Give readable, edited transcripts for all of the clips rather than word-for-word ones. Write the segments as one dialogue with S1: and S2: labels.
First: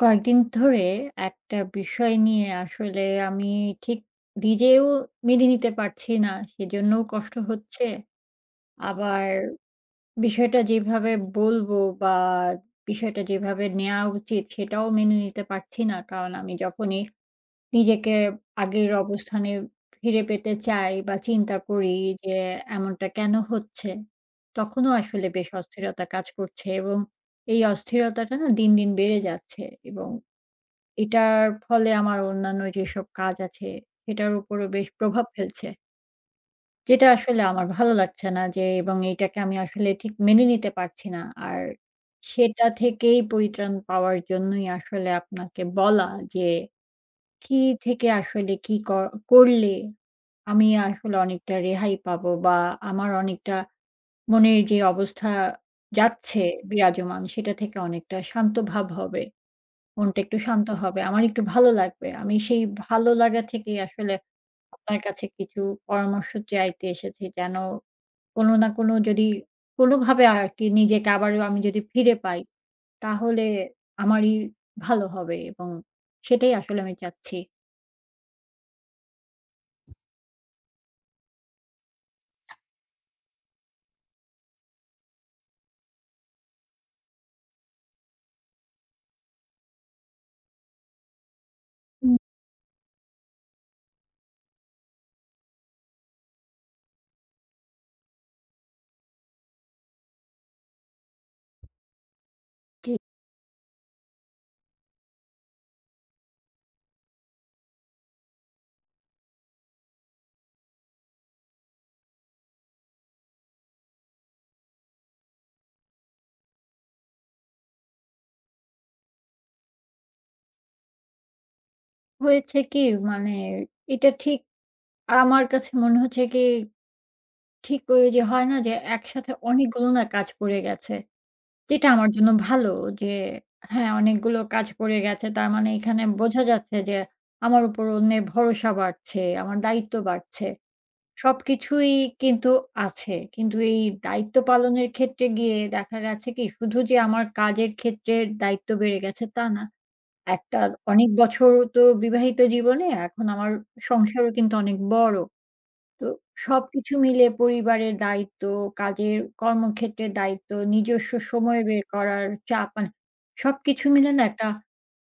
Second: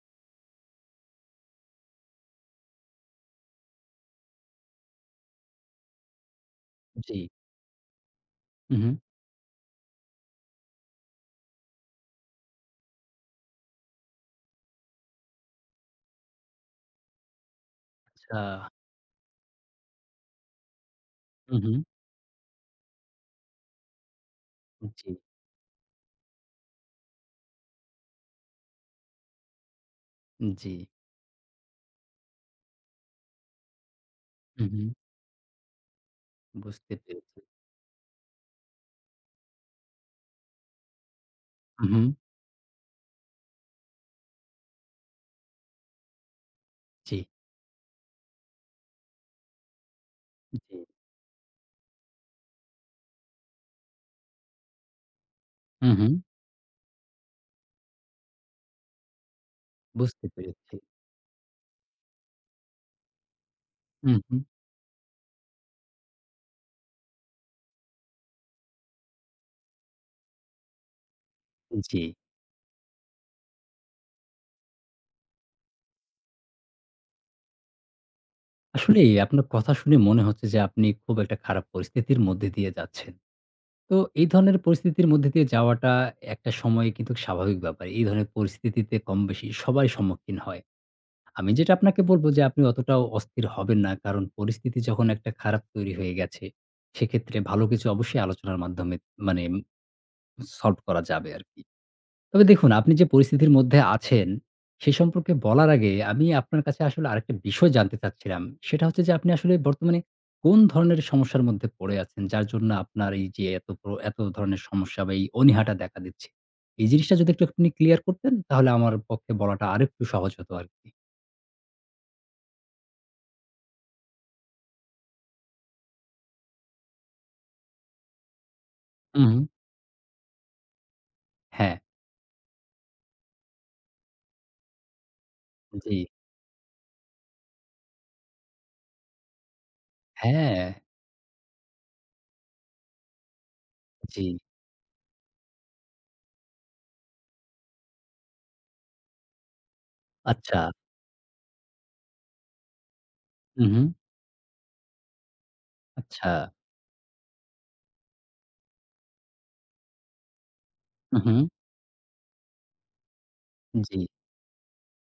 S1: কয়েকদিন ধরে একটা বিষয় নিয়ে আসলে আমি ঠিক নিজেও মেনে নিতে পারছি না। সেজন্যও
S2: জি।
S1: কষ্ট হচ্ছে।
S2: উহু।
S1: আবার বিষয়টা যেভাবে বলবো বা বিষয়টা যেভাবে নেয়া উচিত সেটাও মেনে নিতে পারছি না। কারণ আমি যখনই নিজেকে
S2: আচ্ছা।
S1: আগের অবস্থানে ফিরে পেতে চাই বা চিন্তা
S2: উহু।
S1: করি যে এমনটা কেন হচ্ছে? তখনও
S2: জি,
S1: আসলে বেশ অস্থিরতা কাজ করছে এবং এই অস্থিরতাটা না দিন, দিন বেড়ে যাচ্ছে এবং
S2: জি।
S1: এটার ফলে আমার অন্যান্য যেসব কাজ আছে সেটার উপরও
S2: উহু।
S1: বেশ প্রভাব ফেলছে।
S2: বুঝতে
S1: যেটা
S2: পেরেছি।
S1: আসলে আমার ভালো লাগছে না যে এবং এটাকে আমি আসলে ঠিক মেনে নিতে পারছি না। আর
S2: উহু।
S1: সেটা থেকেই পরিত্রাণ পাওয়ার জন্যই আসলে আপনাকে বলা যে
S2: জি,
S1: কি থেকে আসলে কি করলে আমি
S2: জি।
S1: আসলে অনেকটা রেহাই পাবো বা আমার অনেকটা মনের যে অবস্থা
S2: উহু।
S1: যাচ্ছে বিরাজমান সেটা থেকে অনেকটা শান্ত ভাব হবে। মনটা
S2: বুঝতে
S1: একটু শান্ত
S2: পেরেছি।
S1: হবে। আমার একটু ভালো লাগবে। আমি সেই ভালো লাগা থেকেই আসলে
S2: উহু।
S1: আপনার কাছে কিছু পরামর্শ চাইতে এসেছি। যেন কোনো না কোনো যদি কোনোভাবে আরকি নিজেকে আবারও আমি যদি
S2: জি।
S1: ফিরে পাই, তাহলে আমারই ভালো হবে এবং সেটাই আসলে আমি চাচ্ছি।
S2: আসলেই আপনার কথা শুনে মনে হচ্ছে যে আপনি খুব একটা খারাপ পরিস্থিতির মধ্যে দিয়ে যাচ্ছেন। তো এই ধরনের পরিস্থিতির মধ্যে দিয়ে যাওয়াটা একটা সময়ে কিন্তু স্বাভাবিক ব্যাপার। এই ধরনের পরিস্থিতিতে কমবেশি সবাই সম্মুখীন হয়। আমি যেটা আপনাকে
S1: হুম।
S2: বলব যে আপনি অতটাও অস্থির হবেন না। কারণ পরিস্থিতি যখন একটা খারাপ তৈরি হয়ে গেছে, সেক্ষেত্রে ভালো কিছু অবশ্যই আলোচনার মাধ্যমে মানে সলভ করা যাবে আরকি। তবে দেখুন আপনি
S1: ঠিক
S2: যে পরিস্থিতির মধ্যে আছেন, সে সম্পর্কে বলার আগে আমি আপনার কাছে আসলে আরেকটা বিষয় জানতে চাচ্ছিলাম। সেটা হচ্ছে যে আপনি আসলে বর্তমানে কোন ধরনের সমস্যার মধ্যে পড়ে আছেন? যার জন্য আপনার এই যে এত এত ধরনের সমস্যা বা এই অনীহাটা দেখা দিচ্ছে। এই জিনিসটা যদি একটু আপনি ক্লিয়ার করতেন তাহলে আমার পক্ষে বলাটা আরেকটু সহজ হতো আরকি।
S1: হয়েছে কি মানে এটা ঠিক আমার কাছে মনে হচ্ছে কি ঠিক ওই যে হয় না যে
S2: হু,
S1: একসাথে
S2: হু।
S1: অনেকগুলো না কাজ পড়ে গেছে।
S2: হ্যাঁ।
S1: যেটা আমার জন্য ভালো যে হ্যাঁ, অনেকগুলো কাজ পড়ে গেছে। তার মানে
S2: জি।
S1: এখানে বোঝা যাচ্ছে যে আমার উপর অন্যের ভরসা বাড়ছে, আমার দায়িত্ব বাড়ছে।
S2: হ্যাঁ,
S1: সবকিছুই কিন্তু আছে। কিন্তু এই
S2: জি।
S1: দায়িত্ব পালনের ক্ষেত্রে গিয়ে দেখা গেছে কি শুধু যে আমার কাজের ক্ষেত্রে দায়িত্ব বেড়ে গেছে তা না।
S2: আচ্ছা।
S1: একটা অনেক বছর তো বিবাহিত জীবনে, এখন আমার
S2: হু, হু।
S1: সংসারও কিন্তু অনেক বড়। তো
S2: আচ্ছা।
S1: সবকিছু মিলে পরিবারের দায়িত্ব, কাজের কর্মক্ষেত্রের দায়িত্ব, নিজস্ব
S2: হু, হু।
S1: সময় বের করার চাপ মানে সবকিছু
S2: জি।
S1: মিলে না একটা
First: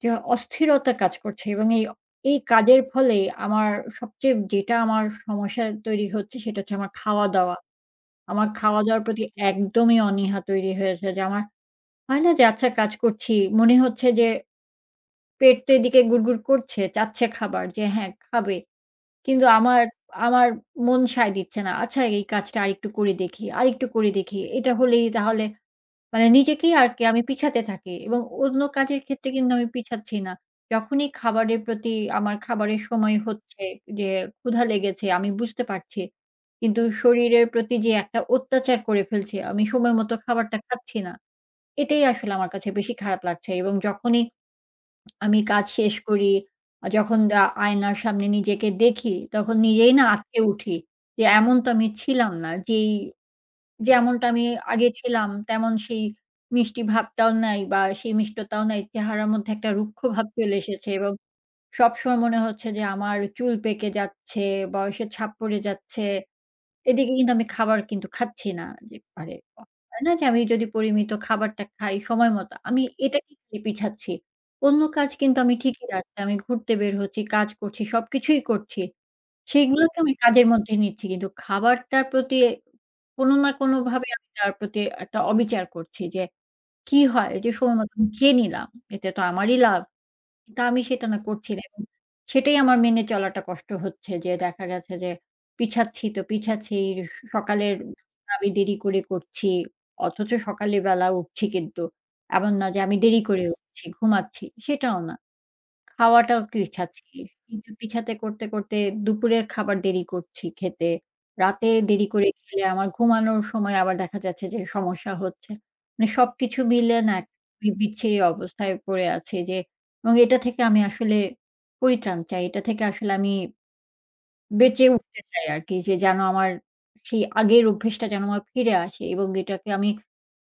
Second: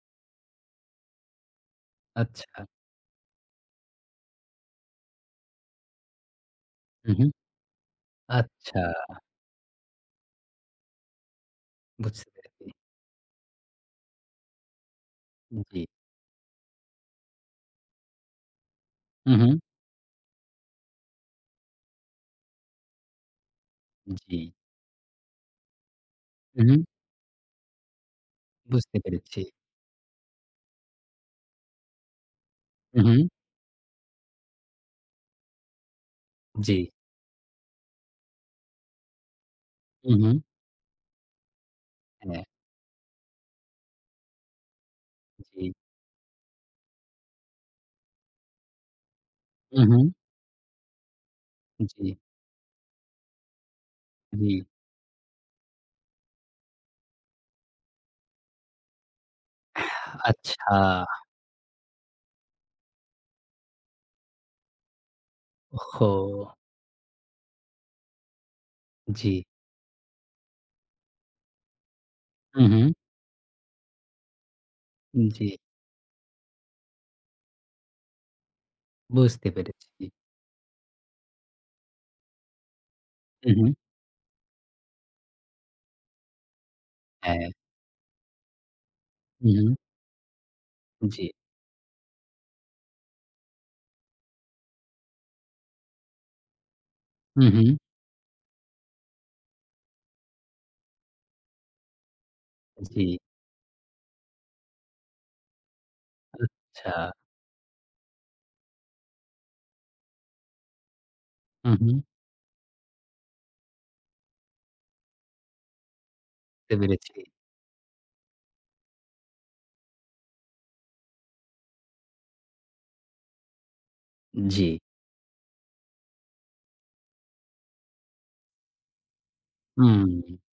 S1: যে অস্থিরতা কাজ করছে এবং এই এই
S2: আচ্ছা।
S1: কাজের ফলে আমার সবচেয়ে যেটা আমার সমস্যা তৈরি হচ্ছে সেটা হচ্ছে আমার
S2: হু, হু।
S1: খাওয়া-দাওয়া। আমার
S2: আচ্ছা।
S1: খাওয়া-দাওয়ার প্রতি একদমই অনীহা তৈরি হয়েছে যে আমার হয়
S2: বুঝতে
S1: না যে
S2: পেরেছি।
S1: আচ্ছা কাজ করছি, মনে হচ্ছে যে পেট তো
S2: জি।
S1: এদিকে গুড়গুড় করছে, চাচ্ছে খাবার যে হ্যাঁ, খাবে।
S2: হু,
S1: কিন্তু
S2: হু।
S1: আমার, আমার মন সায় দিচ্ছে না। আচ্ছা এই কাজটা আরেকটু করে দেখি, আরেকটু করে দেখি।
S2: জি।
S1: এটা হলেই তাহলে মানে
S2: হু,
S1: নিজেকেই
S2: হু।
S1: আর কি আমি পিছাতে থাকি এবং অন্য
S2: বুঝতে
S1: কাজের ক্ষেত্রে
S2: পেরেছি।
S1: কিন্তু আমি পিছাচ্ছি না। যখনই খাবারের প্রতি আমার খাবারের
S2: হু, হু।
S1: সময় হচ্ছে যে ক্ষুধা লেগেছে আমি বুঝতে পারছি।
S2: জি।
S1: কিন্তু শরীরের প্রতি যে একটা অত্যাচার করে ফেলছে আমি সময়
S2: হু,
S1: মতো
S2: হু।
S1: খাবারটা খাচ্ছি না। এটাই আসলে
S2: হ্যাঁ।
S1: আমার কাছে বেশি খারাপ লাগছে এবং যখনই আমি
S2: জি।
S1: কাজ শেষ করি। যখন আয়নার সামনে নিজেকে দেখি, তখন
S2: হু,
S1: নিজেই
S2: হু।
S1: না আঁতকে উঠি। যে এমন তো আমি
S2: জি,
S1: ছিলাম না। যেমনটা আমি
S2: জি।
S1: আগে ছিলাম, তেমন সেই মিষ্টি ভাবটাও নাই বা সেই মিষ্টতাও নাই। চেহারার মধ্যে একটা রুক্ষ ভাব চলে
S2: আচ্ছা।
S1: এসেছে এবং সবসময় মনে হচ্ছে যে আমার চুল পেকে যাচ্ছে, বয়সের ছাপ পড়ে যাচ্ছে।
S2: ওহহো!
S1: এদিকে কিন্তু আমি খাবার কিন্তু খাচ্ছি না। যে
S2: জি।
S1: আরে বাহ! হয় না যে আমি যদি পরিমিত খাবারটা খাই সময় মতো,
S2: হু, হু।
S1: আমি এটাকে খালি পিছাচ্ছি। অন্য কাজ কিন্তু
S2: জি।
S1: আমি ঠিকই রাখছি। আমি ঘুরতে বের হচ্ছি, কাজ করছি, সবকিছুই করছি।
S2: বুঝতে পেরেছি।
S1: সেগুলোকে আমি কাজের মধ্যে নিচ্ছি। কিন্তু খাবারটার প্রতি কোনো না
S2: হু, হু।
S1: কোনোভাবে আমি তার প্রতি একটা অবিচার করছি যে, কি হয়
S2: হ্যাঁ।
S1: যে সময় মতো আমি খেয়ে নিলাম। এতে তো
S2: হু,
S1: আমারই
S2: হু।
S1: লাভ। কিন্তু আমি সেটা না
S2: জি।
S1: করছি না এবং সেটাই আমার মেনে চলাটা কষ্ট হচ্ছে যে দেখা গেছে যে পিছাচ্ছি তো পিছাচ্ছি।
S2: হু, হু।
S1: সকালের নাস্তা আমি দেরি করে করছি। অথচ সকালে বেলা উঠছি কিন্তু। এমন না যে আমি
S2: জি।
S1: দেরি করে উঠছি, ঘুমাচ্ছি। সেটাও না। খাওয়াটাও
S2: আচ্ছা।
S1: পিছাচ্ছি। আচ্ছা। কিন্তু পিছাতে করতে, করতে দুপুরের খাবার দেরি করছি খেতে। রাতে
S2: হু, হু।
S1: দেরি করে খেলে আমার ঘুমানোর সময় আবার দেখা যাচ্ছে যে সমস্যা হচ্ছে। মানে সবকিছু
S2: বুঝতে
S1: মিলে না
S2: পেরেছি।
S1: এক বিচ্ছিরি অবস্থায় পড়ে আছি যে এবং এটা থেকে আমি আসলে পরিত্রাণ চাই। এটা থেকে আসলে আমি
S2: জি।
S1: বেঁচে উঠতে চাই আরকি যে যেন আমার সেই আগের অভ্যেসটা যেন আমার ফিরে আসে এবং এটাকে আমি
S2: হুম।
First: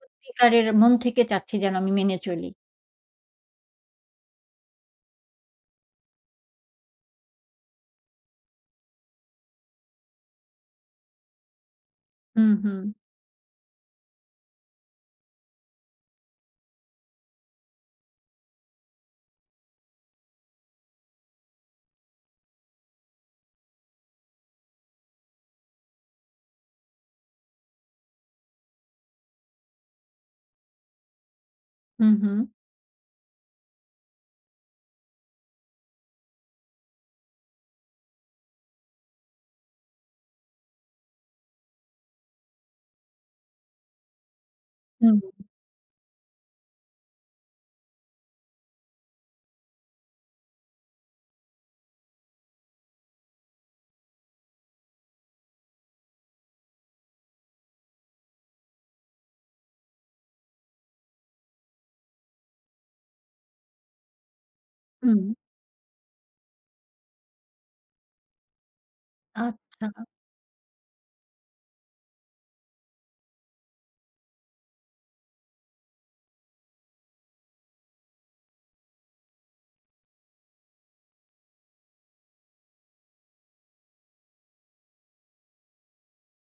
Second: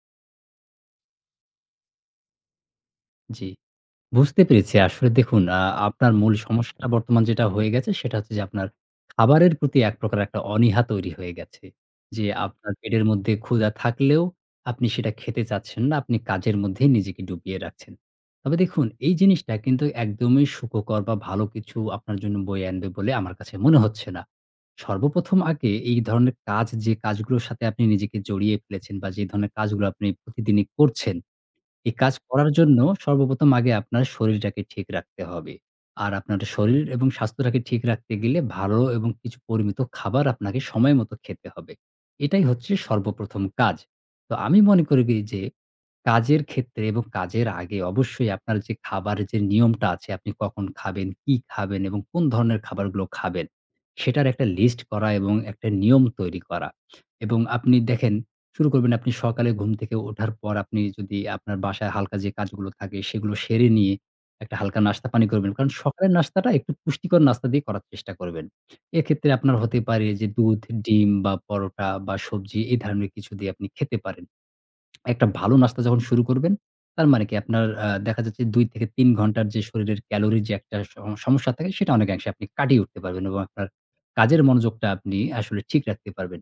S1: সত্যিকারের মন থেকে চাচ্ছি যেন আমি মেনে চলি।
S2: জি, বুঝতে পেরেছি। আসলে দেখুন আপনার মূল সমস্যাটা বর্তমান যেটা হয়ে গেছে সেটা হচ্ছে যে আপনার খাবারের প্রতি এক প্রকার একটা অনীহা তৈরি হয়ে গেছে। যে
S1: হুম,
S2: আপনার
S1: হুম।
S2: পেটের মধ্যে ক্ষুধা থাকলেও আপনি সেটা খেতে চাচ্ছেন না। আপনি কাজের মধ্যেই নিজেকে ডুবিয়ে রাখছেন। তবে দেখুন এই জিনিসটা কিন্তু একদমই সুখকর বা ভালো কিছু আপনার জন্য বয়ে আনবে বলে আমার কাছে মনে হচ্ছে না। সর্বপ্রথম আগে এই ধরনের কাজ যে কাজগুলোর সাথে আপনি নিজেকে জড়িয়ে ফেলেছেন বা যে ধরনের কাজগুলো আপনি প্রতিদিনই করছেন এই
S1: হুম,
S2: কাজ
S1: হুম।
S2: করার জন্য সর্বপ্রথম আগে আপনার শরীরটাকে ঠিক রাখতে হবে। আর আপনার শরীর এবং স্বাস্থ্যটাকে ঠিক রাখতে গেলে ভালো এবং কিছু পরিমিত খাবার আপনাকে সময় মতো খেতে হবে। এটাই হচ্ছে সর্বপ্রথম কাজ। তো আমি মনে করি
S1: হুম,
S2: কি যে কাজের ক্ষেত্রে এবং কাজের আগে অবশ্যই আপনার যে খাবারের যে নিয়মটা আছে আপনি কখন খাবেন, কি খাবেন এবং কোন ধরনের খাবারগুলো খাবেন সেটার একটা লিস্ট করা এবং একটা নিয়ম তৈরি করা। এবং আপনি দেখেন শুরু করবেন আপনি সকালে ঘুম থেকে ওঠার পর আপনি যদি আপনার বাসায় হালকা যে কাজগুলো থাকে সেগুলো সেরে নিয়ে একটা হালকা নাস্তা
S1: হুম।
S2: পানি করবেন। কারণ সকালের নাস্তাটা একটু পুষ্টিকর নাস্তা দিয়ে করার চেষ্টা করবেন। এক্ষেত্রে আপনার হতে
S1: আচ্ছা।
S2: পারে যে দুধ, ডিম বা পরোটা বা সবজি এই ধরনের কিছু দিয়ে আপনি খেতে পারেন। একটা ভালো নাস্তা যখন শুরু করবেন তার মানে কি আপনার দেখা যাচ্ছে ২-৩ ঘন্টার যে শরীরের ক্যালোরি যে একটা সমস্যা থাকে সেটা অনেকাংশে আপনি কাটিয়ে উঠতে পারবেন এবং আপনার কাজের মনোযোগটা আপনি আসলে ঠিক রাখতে পারবেন।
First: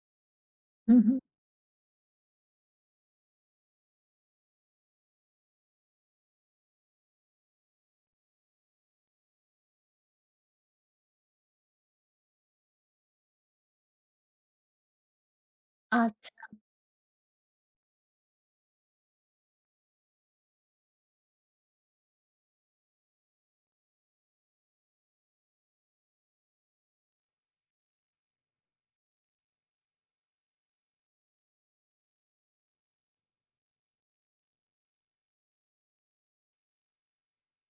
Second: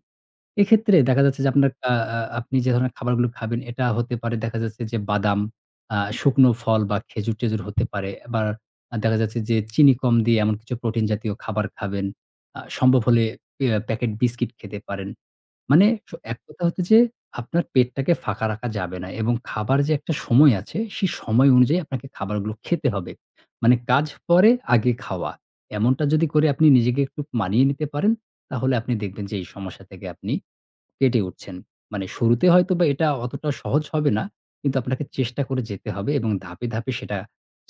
S2: এক্ষেত্রে
S1: হুম, হুম।
S2: দেখা যাচ্ছে যে আপনার আ আ আপনি যে ধরনের খাবারগুলো খাবেন এটা হতে পারে দেখা যাচ্ছে যে বাদাম, শুকনো ফল বা খেজুর-টেজুর হতে পারে। আবার দেখা যাচ্ছে যে চিনি কম দিয়ে এমন কিছু প্রোটিন জাতীয় খাবার খাবেন। সম্ভব হলে ইয়া প্যাকেট বিস্কিট খেতে পারেন। মানে
S1: আচ্ছা,
S2: এক কথা হচ্ছে যে আপনার পেটটাকে ফাঁকা রাখা যাবে না এবং খাবার যে একটা সময় আছে, সেই সময় অনুযায়ী আপনাকে খাবারগুলো খেতে হবে। মানে কাজ পরে, আগে খাওয়া। এমনটা যদি করে আপনি নিজেকে একটু মানিয়ে নিতে পারেন, তাহলে আপনি দেখবেন যে এই সমস্যা থেকে আপনি পেটে উঠছেন। মানে শুরুতে হয়তোবা এটা অতটা সহজ হবে না। কিন্তু আপনাকে চেষ্টা করে যেতে হবে এবং ধাপে, ধাপে সেটা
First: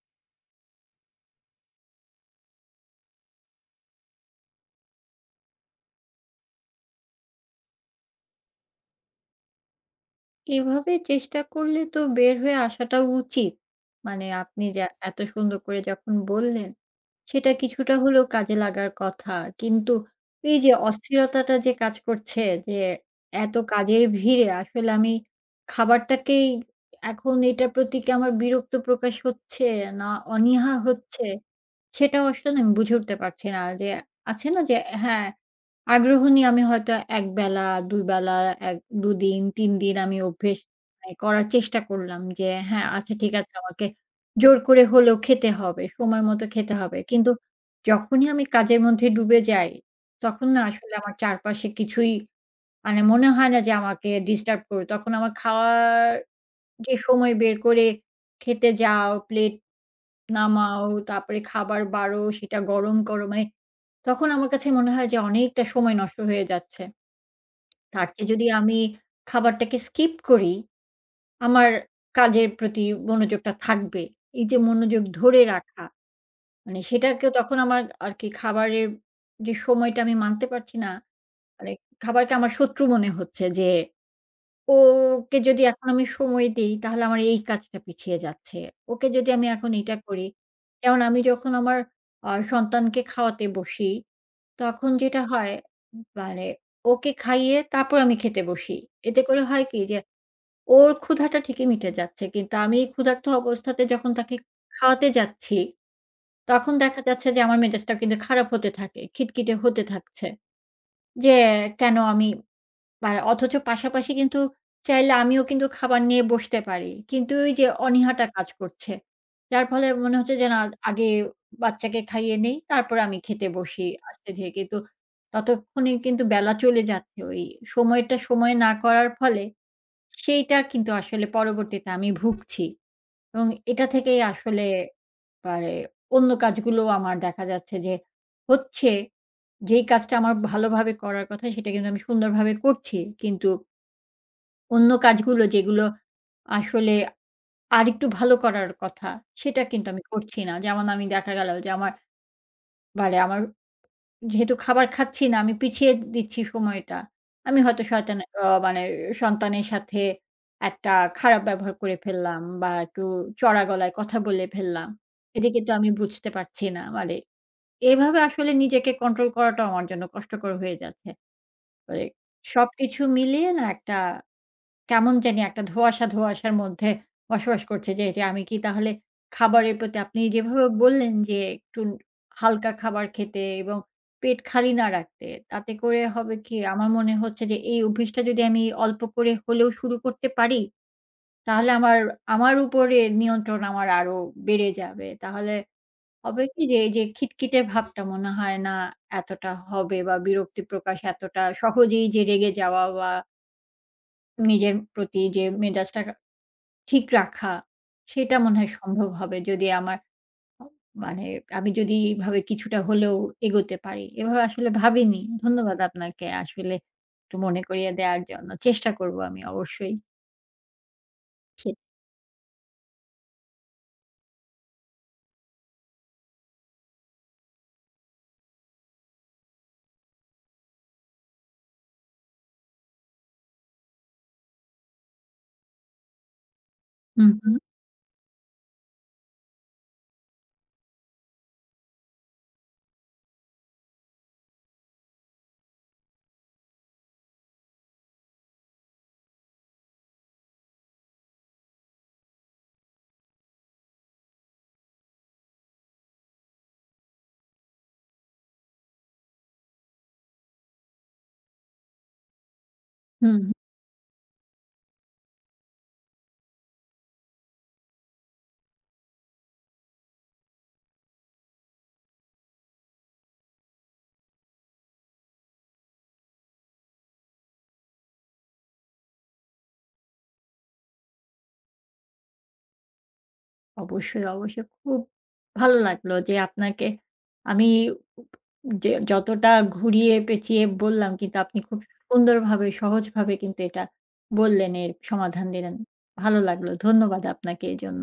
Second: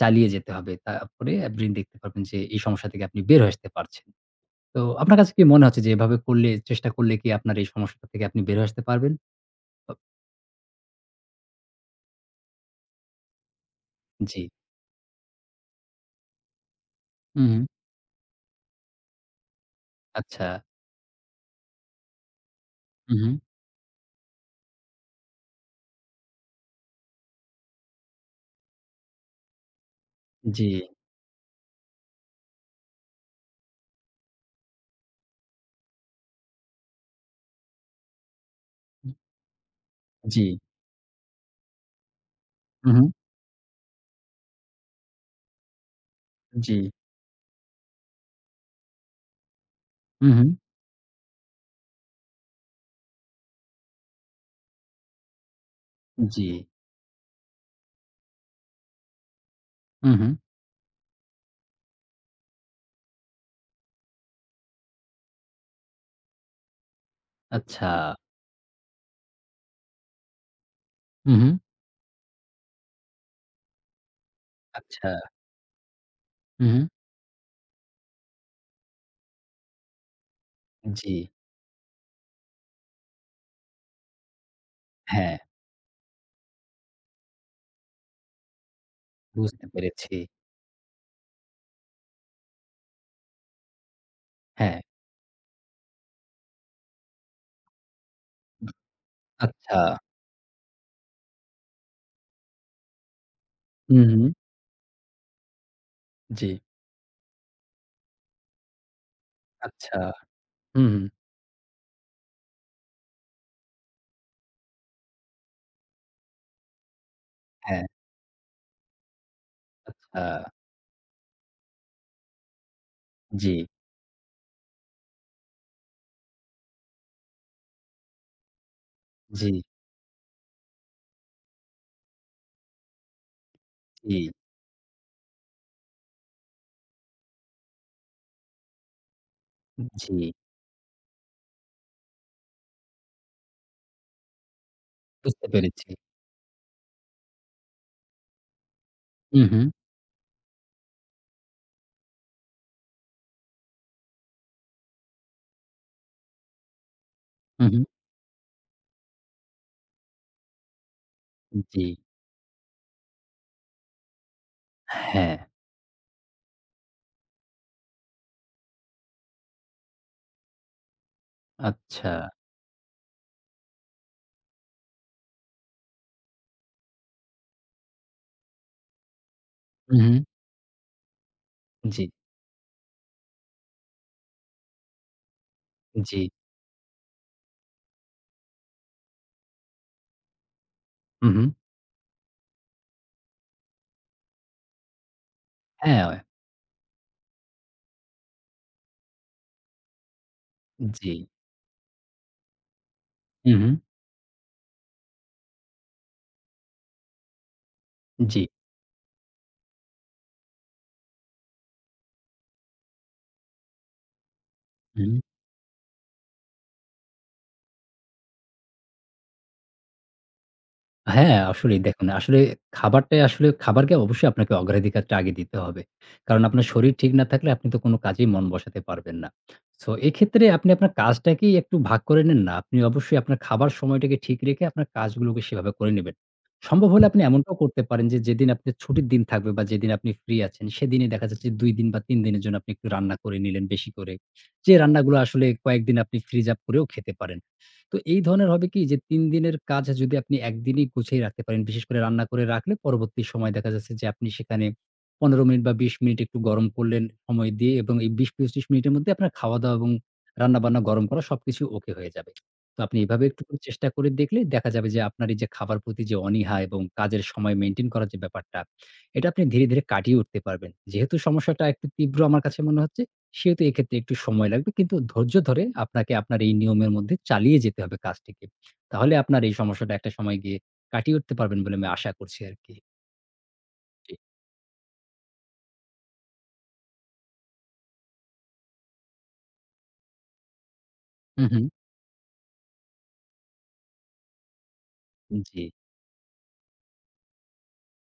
S2: চালিয়ে যেতে হবে। তারপরে আপনি দেখতে পারবেন যে এই সমস্যা থেকে আপনি বের হয়ে আসতে পারছেন। তো আপনার কাছে কি মনে হচ্ছে যে এভাবে করলে চেষ্টা করলে কি আপনার এই সমস্যাটা থেকে আপনি বের হয়ে আসতে পারবেন? অ
S1: এভাবে চেষ্টা করলে তো বের হয়ে আসাটা উচিত। মানে
S2: জি।
S1: আপনি যে এত সুন্দর করে যখন বললেন
S2: হু,
S1: সেটা
S2: হু।
S1: কিছুটা হলেও কাজে লাগার কথা। কিন্তু
S2: আচ্ছা।
S1: এই যে অস্থিরতাটা যে কাজ করছে যে
S2: হু, হু।
S1: এত কাজের ভিড়ে আসলে আমি খাবারটাকেই এখন এটার প্রতি কি আমার বিরক্ত প্রকাশ হচ্ছে না
S2: জি।
S1: অনীহা হচ্ছে সেটাও আসলে না আমি বুঝে উঠতে পারছি না। যে আছে না যে হ্যাঁ, আগ্রহ নিয়ে আমি হয়তো ১ বেলা, ২ বেলা, এক ২ দিন, ৩ দিন আমি
S2: জি।
S1: অভ্যেস মানে করার চেষ্টা করলাম যে হ্যাঁ,
S2: হু, হু।
S1: আচ্ছা ঠিক আছে আমাকে জোর করে হলেও খেতে হবে, সময় মতো খেতে
S2: জি।
S1: হবে। কিন্তু যখনই আমি কাজের মধ্যে ডুবে যাই,
S2: হু, হু।
S1: তখন না আসলে আমার চারপাশে কিছুই মানে মনে হয় না যে আমাকে ডিস্টার্ব করবে। তখন আমার খাওয়ার
S2: জি।
S1: যে সময় বের করে খেতে যাও, প্লেট
S2: হু, হু।
S1: নামাও, তারপরে খাবার বাড়ো, সেটা গরম গরমে তখন আমার কাছে মনে হয় যে অনেকটা সময় নষ্ট হয়ে যাচ্ছে।
S2: আচ্ছা।
S1: তার চেয়ে যদি আমি খাবারটাকে স্কিপ করি,
S2: হু, হু।
S1: আমার কাজের প্রতি মনোযোগটা থাকবে। এই যে মনোযোগ
S2: আচ্ছা।
S1: ধরে রাখা
S2: হু, হু।
S1: মানে সেটাকেও তখন আমার আরকি খাবারের যে সময়টা আমি মানতে পারছি না,
S2: জি।
S1: মানে খাবারকে আমার শত্রু মনে হচ্ছে যে,
S2: হ্যাঁ,
S1: ওকে যদি এখন আমি সময় দেই তাহলে আমার এই কাজটা পিছিয়ে যাচ্ছে। ওকে যদি আমি
S2: বুঝতে
S1: এখন এটা
S2: পেরেছি।
S1: করি, যেমন আমি যখন আমার সন্তানকে খাওয়াতে বসি,
S2: হ্যাঁ।
S1: তখন যেটা হয় মানে ওকে খাইয়ে তারপর আমি খেতে বসি। এতে করে হয়
S2: আচ্ছা।
S1: কি যে ওর ক্ষুধাটা ঠিকই মিটে যাচ্ছে। কিন্তু আমি ক্ষুধার্ত অবস্থাতে
S2: হুম,
S1: যখন
S2: হুম।
S1: তাকে খাওয়াতে যাচ্ছি
S2: জি।
S1: তখন দেখা যাচ্ছে যে আমার মেজাজটা কিন্তু খারাপ হতে থাকে। খিটখিটে হতে
S2: আচ্ছা।
S1: থাকছে।
S2: হুম, হুম।
S1: যে কেন আমি বা অথচ পাশাপাশি কিন্তু চাইলে আমিও কিন্তু খাবার নিয়ে বসতে পারি। কিন্তু ওই যে
S2: হ্যাঁ,
S1: অনীহাটা কাজ করছে। যার ফলে মনে
S2: আচ্ছা।
S1: হচ্ছে যে না আগে বাচ্চাকে খাইয়ে নেই, তারপরে আমি খেতে
S2: জি,
S1: বসি আস্তে ধীরে। কিন্তু ততক্ষণে কিন্তু বেলা চলে যাচ্ছে। ওই সময়টা সময় না করার ফলে
S2: জি,
S1: সেইটা কিন্তু আসলে পরবর্তীতে আমি ভুগছি। এবং এটা
S2: জি,
S1: থেকেই আসলে মানে অন্য কাজগুলো আমার দেখা যাচ্ছে যে হচ্ছে। যেই কাজটা
S2: জি।
S1: আমার ভালোভাবে করার কথা সেটা কিন্তু আমি সুন্দরভাবে করছি। কিন্তু অন্য কাজগুলো
S2: বুঝতে
S1: যেগুলো
S2: পেরেছি।
S1: আসলে আরেকটু ভালো করার কথা
S2: হুম,
S1: সেটা
S2: হুম,
S1: কিন্তু আমি করছি না। যেমন আমি দেখা গেল যে আমার মানে আমার যেহেতু খাবার খাচ্ছি না, আমি পিছিয়ে দিচ্ছি সময়টা। আমি
S2: হুম,
S1: হয়তো
S2: হুম।
S1: শয়তানের অ মানে সন্তানের সাথে একটা খারাপ ব্যবহার
S2: জি।
S1: করে ফেললাম বা একটু চড়া গলায় কথা বলে ফেললাম।
S2: হ্যাঁ,
S1: এটা কিন্তু আমি বুঝতে পারছি না। মানে এভাবে আসলে নিজেকে কন্ট্রোল করাটাও আমার জন্য কষ্টকর হয়ে যাচ্ছে। মানে
S2: আচ্ছা।
S1: সবকিছু মিলিয়ে না একটা কেমন জানি একটা ধোঁয়াশার মধ্যে বসবাস করছে যে, যে আমি কি তাহলে খাবারের প্রতি
S2: হুম, হুম।
S1: আপনি যেভাবে বললেন যে একটু
S2: জি,
S1: হালকা খাবার খেতে এবং পেট খালি না রাখতে, তাতে করে
S2: জি।
S1: হবে কি আমার মনে হচ্ছে যে এই অভ্যাসটা যদি আমি অল্প করে হলেও শুরু করতে পারি,
S2: হুম, হুম।
S1: তাহলে আমার আমার উপরে নিয়ন্ত্রণ আমার আরো বেড়ে যাবে। তাহলে
S2: হ্যাঁ,
S1: হবে কি যে এই যে খিটখিটে ভাবটা মনে হয় না এতটা হবে বা বিরক্তি প্রকাশ
S2: জি।
S1: এতটা সহজেই যে রেগে যাওয়া বা
S2: হুম, হুম।
S1: নিজের প্রতি যে মেজাজটা ঠিক রাখা, সেটা
S2: জি।
S1: মনে হয় সম্ভব হবে যদি আমার অ মানে আমি যদি এইভাবে কিছুটা হলেও এগোতে পারি। এভাবে আসলে
S2: হুম।
S1: ভাবিনি। ধন্যবাদ আপনাকে আসলে একটু মনে করিয়ে দেওয়ার জন্য। চেষ্টা করব আমি অবশ্যই।
S2: হ্যাঁ,
S1: সে
S2: আসলেই দেখুন, আসলে খাবারটাই আসলে খাবারকে অবশ্যই আপনাকে অগ্রাধিকারটা আগে দিতে হবে। কারণ আপনার শরীর ঠিক না থাকলে আপনি তো কোনো কাজেই মন বসাতে পারবেন না। সো এক্ষেত্রে আপনি আপনার কাজটাকেই একটু ভাগ করে নেন না। আপনি অবশ্যই আপনার খাবার সময়টাকে ঠিক রেখে আপনার কাজগুলোকে সেভাবে করে নিবেন। সম্ভব হলে আপনি
S1: হুম, হুম,
S2: এমনটাও করতে পারেন যে, যেদিন আপনি ছুটির দিন থাকবে বা যেদিন আপনি ফ্রি আছেন, সেদিনই দেখা যাচ্ছে ২ দিন বা ৩ দিনের জন্য আপনি একটু রান্না করে নিলেন বেশি করে। যে রান্নাগুলো আসলে কয়েকদিন আপনি ফ্রিজ আপ করেও খেতে পারেন। তো এই ধরনের হবে কি যে ৩ দিনের কাজ যদি আপনি একদিনেই গুছিয়ে রাখতে পারেন, বিশেষ করে রান্না করে রাখলে পরবর্তী সময় দেখা যাচ্ছে যে আপনি সেখানে ১৫ মিনিট বা ২০ মিনিট একটু গরম করলেন সময় দিয়ে এবং এই ২০-২৫ মিনিটের মধ্যে আপনার খাওয়া-দাওয়া এবং রান্না-বান্না, গরম করা সবকিছু ওকে হয়ে যাবে। তো আপনি এভাবে
S1: হুম।
S2: একটু করে চেষ্টা করে দেখলে দেখা যাবে যে আপনার এই যে খাবার প্রতি যে অনীহা এবং কাজের সময় মেইনটেইন করার যে ব্যাপারটা, এটা আপনি ধীরে, ধীরে কাটিয়ে উঠতে পারবেন। যেহেতু সমস্যাটা একটু তীব্র আমার কাছে মনে হচ্ছে সেহেতু এক্ষেত্রে একটু সময় লাগবে। কিন্তু ধৈর্য ধরে আপনাকে আপনার এই নিয়মের মধ্যে চালিয়ে যেতে হবে কাজটিকে। তাহলে আপনার এই সমস্যাটা একটা সময় গিয়ে কাটিয়ে উঠতে পারবেন বলে আমি আশা করছি আরকি। জি।
S1: অবশ্যই, অবশ্যই। খুব ভালো লাগলো যে আপনাকে আমি যে যতটা ঘুরিয়ে পেঁচিয়ে বললাম কিন্তু
S2: হু,
S1: আপনি
S2: হু।
S1: খুব সুন্দরভাবে সহজভাবে কিন্তু এটা বললেন, এর সমাধান
S2: জি।
S1: দিলেন। ভালো লাগলো। ধন্যবাদ আপনাকে এজন্য।